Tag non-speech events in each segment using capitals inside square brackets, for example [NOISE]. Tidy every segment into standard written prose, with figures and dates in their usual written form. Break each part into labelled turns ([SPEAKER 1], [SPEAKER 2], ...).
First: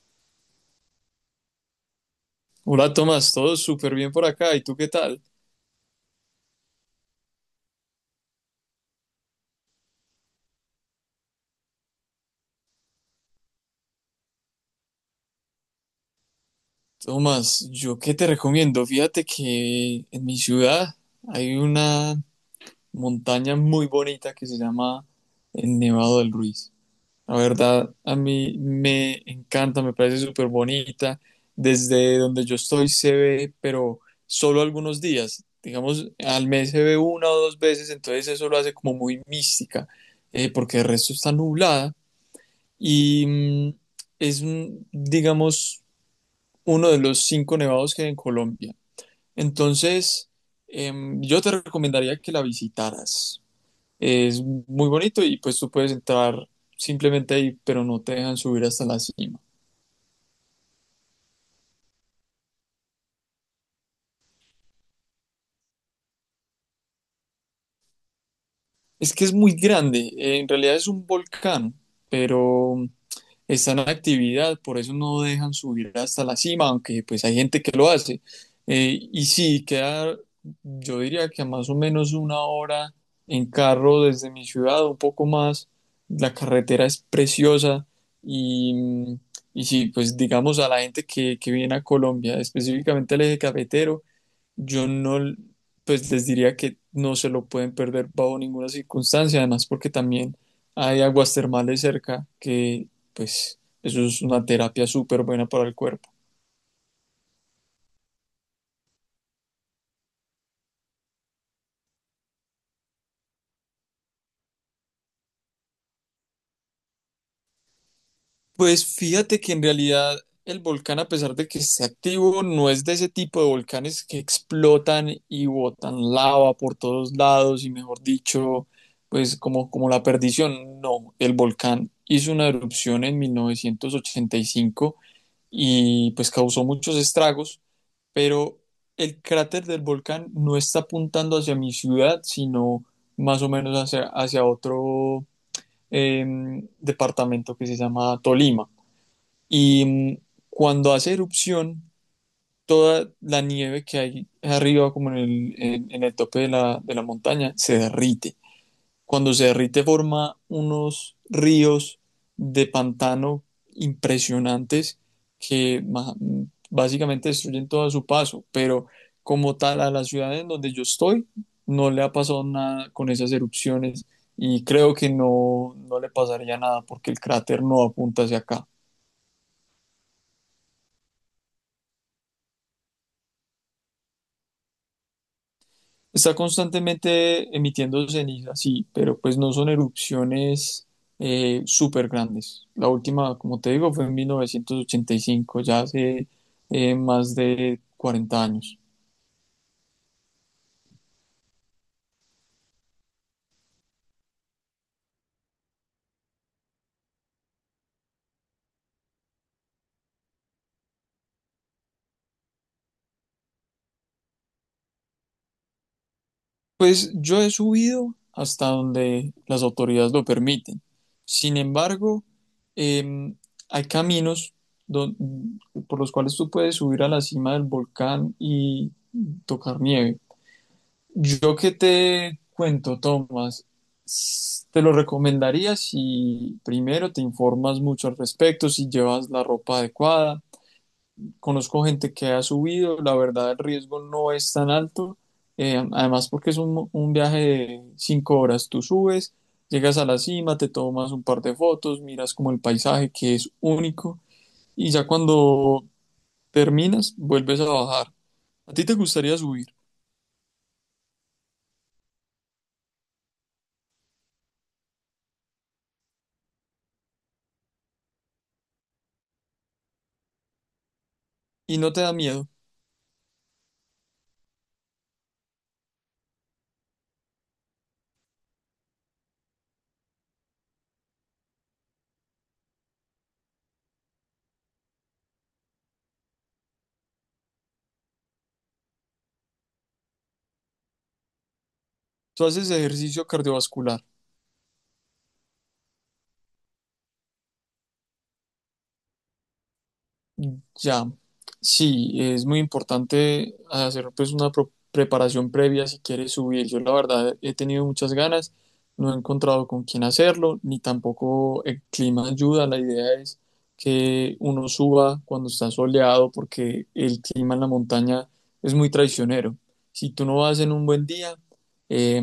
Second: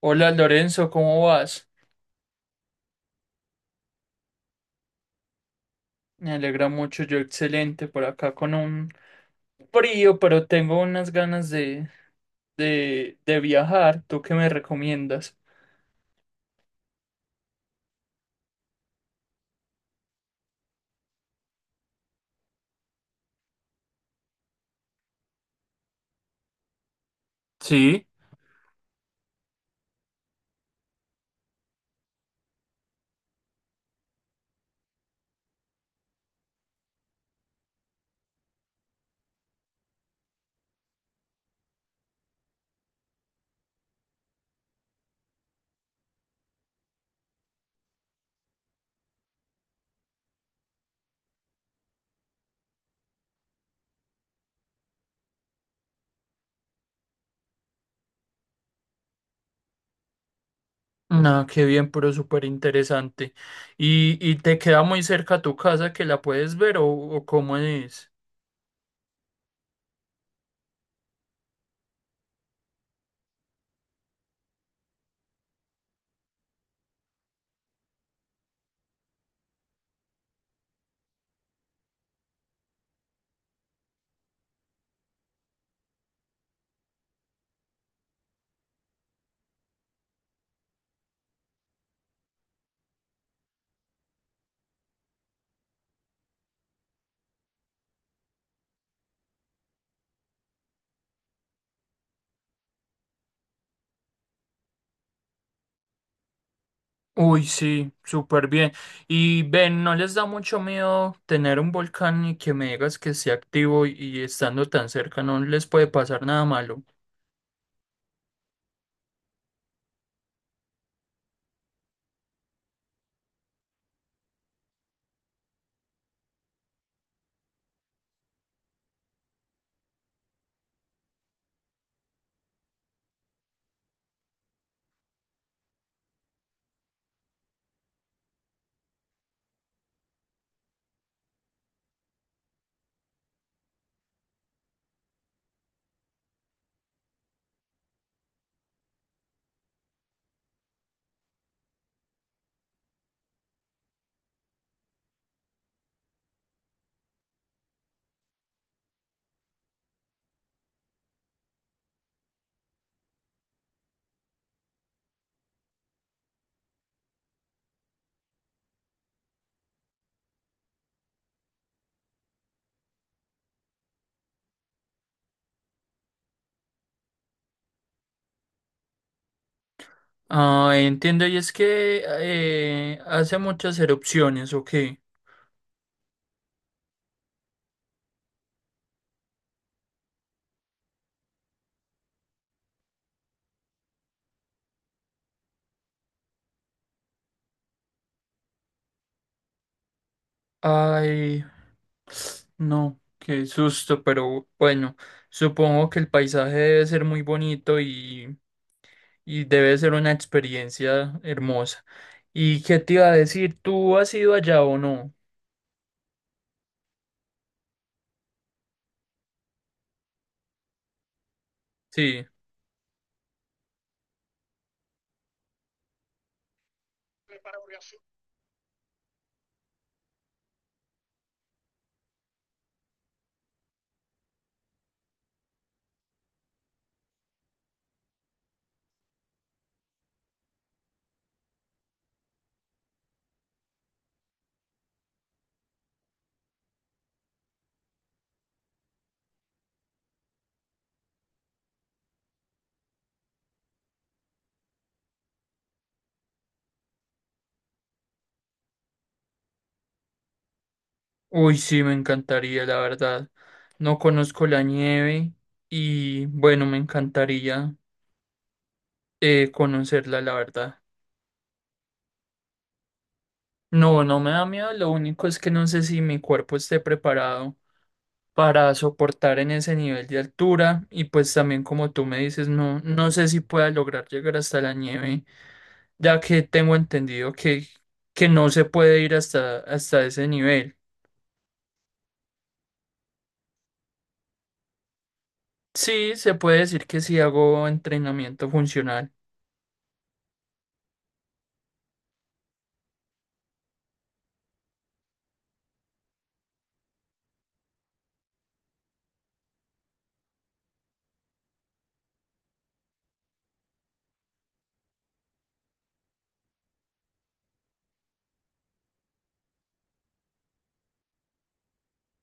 [SPEAKER 1] Hola Lorenzo, ¿cómo vas?
[SPEAKER 2] Hola Tomás, todo súper bien por acá. ¿Y tú qué tal?
[SPEAKER 1] Me alegra mucho, yo excelente por acá con un frío, pero tengo unas ganas de viajar. ¿Tú qué me recomiendas?
[SPEAKER 2] Tomás, ¿yo qué te recomiendo? Fíjate que en mi ciudad hay una montaña muy bonita que se llama el Nevado del Ruiz. La verdad,
[SPEAKER 1] Sí.
[SPEAKER 2] a mí me encanta, me parece súper bonita. Desde donde yo estoy se ve, pero solo algunos días. Digamos, al mes se ve una o dos veces, entonces eso lo hace como muy mística, porque el resto está nublada y digamos, uno de los 5 nevados que hay en Colombia. Entonces, yo te recomendaría que la visitaras. Es muy bonito y pues tú puedes entrar simplemente ahí, pero no te dejan subir hasta la cima.
[SPEAKER 1] No, qué bien, pero súper interesante. ¿Y te queda muy cerca tu casa que la puedes ver o cómo es?
[SPEAKER 2] Es que es muy grande, en realidad es un volcán, pero están en actividad, por eso no dejan subir hasta la cima, aunque pues hay gente que lo hace. Y sí, queda, yo diría que a más o menos una hora en carro desde mi ciudad, un poco más. La carretera es preciosa y, y sí, pues digamos a la gente que viene a Colombia, específicamente al eje cafetero, yo no, pues les diría que no se lo pueden perder bajo ninguna circunstancia, además porque también hay aguas termales cerca, que pues eso es una terapia súper buena para el cuerpo.
[SPEAKER 1] Uy, sí, súper bien. Y ven, ¿no les da mucho miedo tener un volcán y que me digas que esté activo y estando tan cerca no les puede pasar nada malo?
[SPEAKER 2] Pues fíjate que en realidad el volcán, a pesar de que esté activo, no es de ese tipo de volcanes que explotan y botan lava por todos lados y mejor dicho, pues como la perdición. No, el volcán hizo una erupción en 1985 y pues causó muchos estragos, pero el cráter del volcán no está apuntando hacia mi ciudad, sino más o menos hacia otro departamento que se llama Tolima. Y cuando hace erupción, toda la nieve que hay arriba, como en en el tope de la montaña, se derrite. Cuando se derrite forma unos ríos de pantano impresionantes que ma- básicamente destruyen todo a su paso, pero como tal a la ciudad en donde yo estoy no le ha pasado nada con esas erupciones y creo que no, no le pasaría nada porque el cráter no apunta hacia acá.
[SPEAKER 1] Ah, entiendo, y es que hace muchas erupciones, ok.
[SPEAKER 2] Está constantemente emitiendo ceniza, sí, pero pues no son erupciones súper grandes. La última, como te digo, fue en 1985, ya hace más de 40 años.
[SPEAKER 1] Ay, no, qué susto, pero bueno, supongo que el paisaje debe ser muy bonito y debe ser una experiencia hermosa. ¿Y qué te iba a decir? ¿Tú has ido allá o no?
[SPEAKER 2] Pues yo he subido hasta donde las autoridades lo permiten. Sin embargo,
[SPEAKER 1] Sí.
[SPEAKER 2] eh, hay caminos don- por los cuales tú puedes subir a la cima del volcán y tocar nieve. Yo que te cuento, Tomás, te lo recomendaría si primero te informas mucho al respecto, si llevas la ropa adecuada. Conozco gente que ha subido, la verdad el riesgo no es tan alto, además porque es un viaje de 5 horas, tú subes, llegas a la cima, te tomas un par de fotos, miras como el paisaje que es único y ya cuando terminas vuelves a bajar. ¿A ti te gustaría subir
[SPEAKER 1] Uy, sí, me encantaría, la verdad. No conozco la nieve y bueno, me encantaría conocerla, la verdad.
[SPEAKER 2] y no te da miedo?
[SPEAKER 1] No, no me da miedo, lo único es que no sé si mi cuerpo esté preparado para soportar en ese nivel de altura y pues también como tú me dices, no, no sé si pueda lograr llegar hasta la nieve, ya que tengo entendido que no se puede ir hasta ese nivel.
[SPEAKER 2] Tú haces ejercicio cardiovascular.
[SPEAKER 1] Sí, se puede decir que sí hago entrenamiento funcional.
[SPEAKER 2] Ya, sí, es muy importante hacer pues una preparación previa si quieres subir. Yo la verdad he tenido muchas ganas, no he encontrado con quién hacerlo, ni tampoco el clima ayuda. La idea es que uno suba cuando está soleado porque el clima en la montaña es muy traicionero. Si tú no vas en un buen día, eh,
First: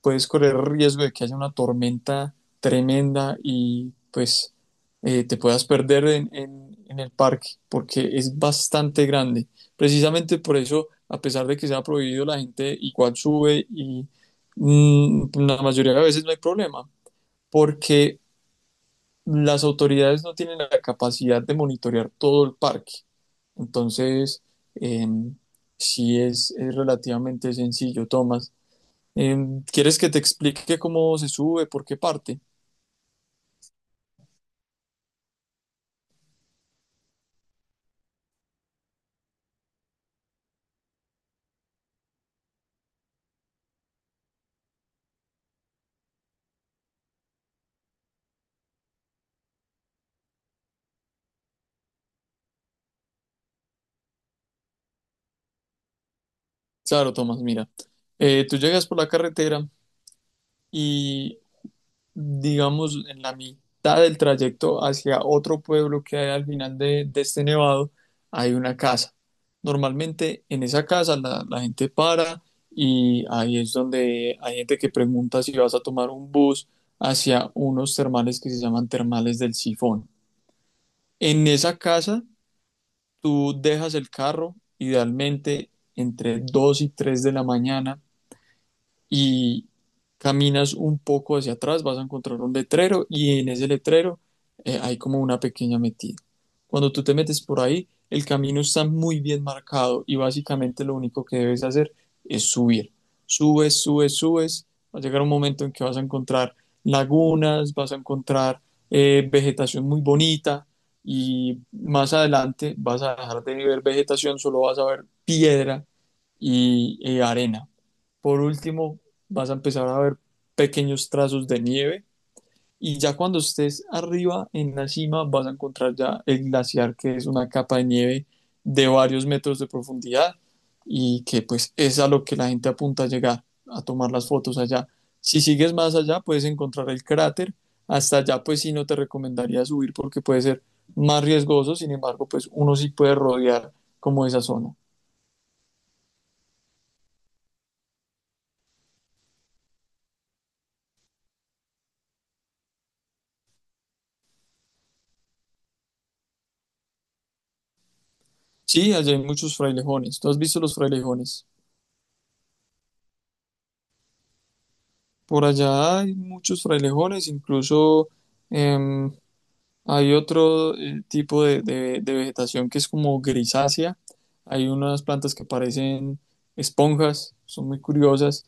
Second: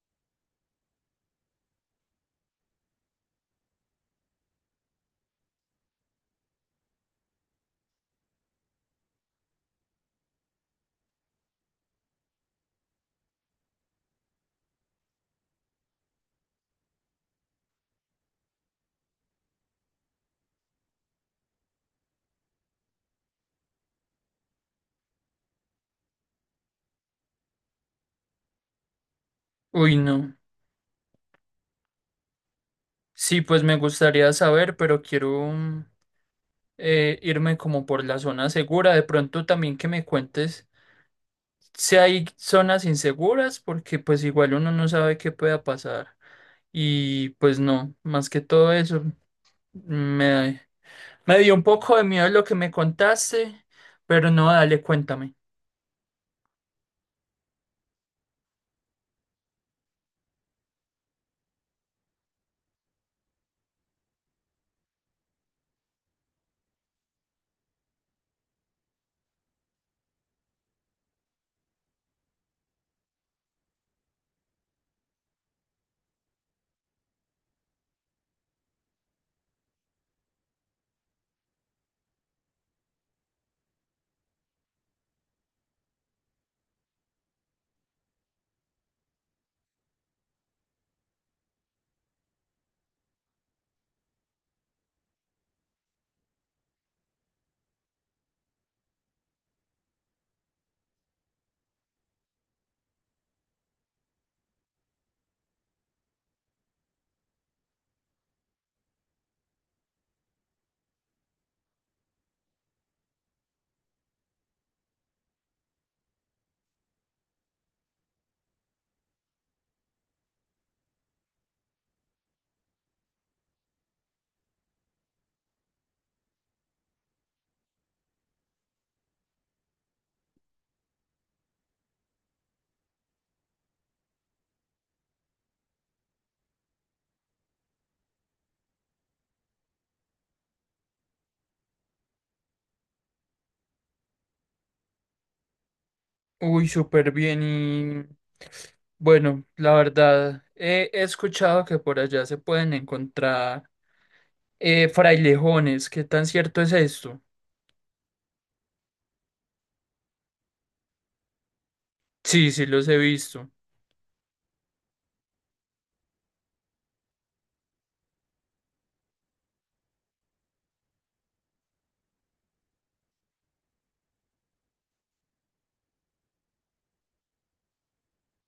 [SPEAKER 2] puedes correr el riesgo de que haya una tormenta tremenda y pues te puedas perder en el parque, porque es bastante grande. Precisamente por eso, a pesar de que se ha prohibido, la gente igual sube y la mayoría de veces no hay problema, porque las autoridades no tienen la capacidad de monitorear todo el parque. Entonces, eh, sí es relativamente sencillo, Tomás. Eh,
[SPEAKER 1] Uy,
[SPEAKER 2] ¿Quieres que te
[SPEAKER 1] no.
[SPEAKER 2] explique cómo se sube, por qué parte?
[SPEAKER 1] Sí, pues me gustaría saber, pero quiero irme como por la zona segura. De pronto también que me cuentes. Si hay zonas inseguras, porque pues igual uno no sabe qué pueda pasar. Y pues no, más que todo eso, me, me dio un poco de miedo lo que me contaste, pero no, dale, cuéntame.
[SPEAKER 2] Claro, Tomás, mira, tú llegas por la carretera y digamos, en la mitad del trayecto hacia otro pueblo que hay al final de este nevado, hay una casa. Normalmente en esa casa la gente para y ahí es donde hay gente que pregunta si vas a tomar un bus hacia unos termales que se llaman termales del Sifón. En esa casa tú dejas el carro, idealmente entre 2 y 3 de la mañana, y caminas un poco hacia atrás, vas a encontrar un letrero y en ese letrero hay como una pequeña metida. Cuando tú te metes por ahí, el camino está muy bien marcado y básicamente lo único que debes hacer es subir. Subes, subes, subes. Va a llegar un momento en que vas a encontrar lagunas, vas a encontrar vegetación muy bonita y más adelante vas a dejar de ver vegetación, solo vas a ver piedra y arena. Por último, vas a empezar a ver pequeños trazos de nieve y ya cuando estés arriba en la cima vas a encontrar ya el glaciar que es una capa de nieve de varios metros de profundidad y que pues es a lo que la gente apunta a llegar, a tomar las fotos allá. Si sigues más allá puedes encontrar el cráter, hasta allá pues sí no te recomendaría subir porque puede ser más riesgoso, sin embargo pues uno sí puede rodear como esa zona.
[SPEAKER 1] Uy, súper bien y bueno, la verdad, he escuchado que por allá se pueden encontrar frailejones, ¿qué tan cierto es esto?
[SPEAKER 2] Sí, allá hay muchos frailejones. ¿Tú has visto los frailejones?
[SPEAKER 1] Sí, sí, los he visto.
[SPEAKER 2] Por allá hay muchos frailejones, incluso em, hay otro tipo de, de vegetación que es como grisácea. Hay unas plantas que parecen esponjas, son muy curiosas.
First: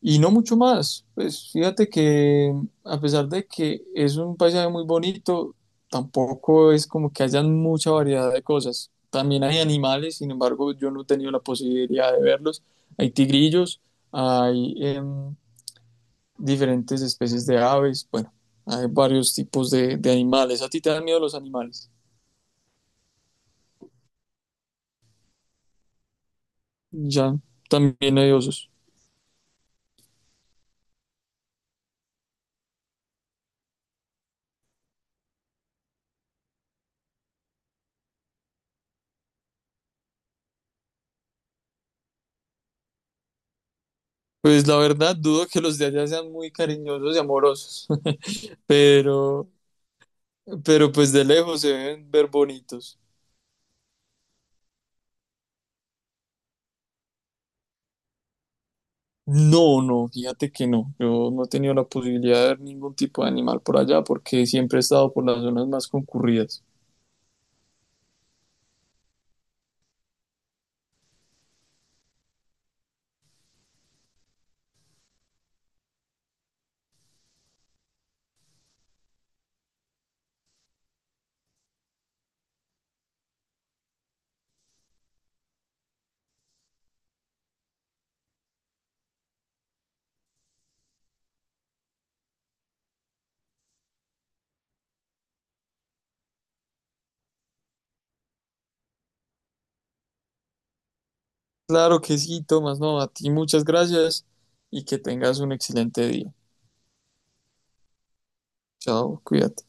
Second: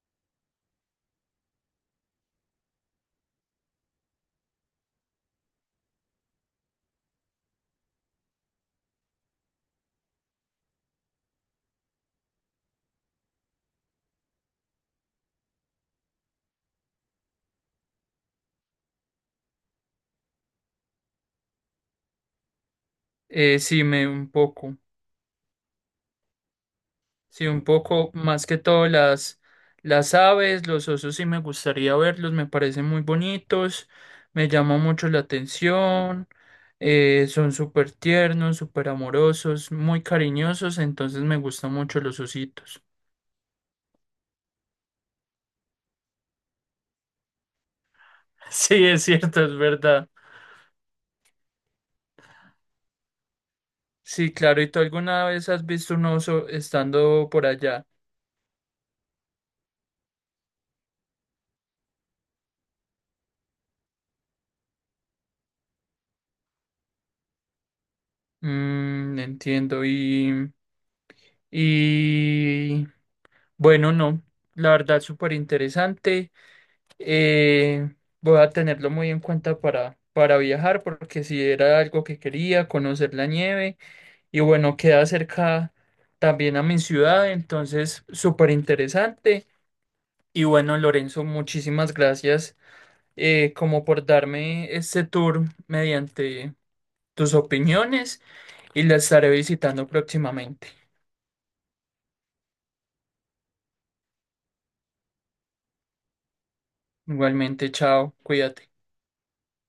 [SPEAKER 2] Y no mucho más. Pues fíjate que a pesar de que es un paisaje muy bonito, tampoco es como que haya mucha variedad de cosas. También hay animales, sin embargo, yo no he tenido la posibilidad de verlos. Hay tigrillos, hay... diferentes especies de aves, bueno, hay varios tipos de animales. ¿A ti te dan miedo los animales?
[SPEAKER 1] Sí, me un poco.
[SPEAKER 2] Ya,
[SPEAKER 1] Sí, un poco
[SPEAKER 2] también hay
[SPEAKER 1] más que
[SPEAKER 2] osos.
[SPEAKER 1] todo las aves, los osos sí me gustaría verlos, me parecen muy bonitos, me llama mucho la atención, son súper tiernos, súper amorosos, muy cariñosos, entonces me gustan mucho los ositos.
[SPEAKER 2] Pues la verdad, dudo que los de allá sean muy cariñosos y amorosos,
[SPEAKER 1] [LAUGHS]
[SPEAKER 2] [LAUGHS]
[SPEAKER 1] Sí, es cierto,
[SPEAKER 2] pero,
[SPEAKER 1] es verdad.
[SPEAKER 2] pero pues de lejos se deben ver bonitos.
[SPEAKER 1] Sí, claro, ¿y tú alguna vez has visto un oso estando por allá?
[SPEAKER 2] No, no, fíjate que no. Yo no he tenido la posibilidad de ver ningún tipo de animal por allá porque siempre he estado por las zonas más concurridas.
[SPEAKER 1] Mm, entiendo, y bueno, no, la verdad súper interesante. Eh, Voy a tenerlo muy en cuenta para viajar, porque si era algo que quería, conocer la nieve, y bueno, queda cerca también a mi ciudad, entonces súper interesante. Y bueno, Lorenzo, muchísimas gracias como por darme este tour mediante tus opiniones y la estaré visitando próximamente.
[SPEAKER 2] Claro que sí, Tomás, no, a ti muchas gracias y que tengas un excelente día.
[SPEAKER 1] Igualmente, chao, cuídate.
[SPEAKER 2] Chao, cuídate.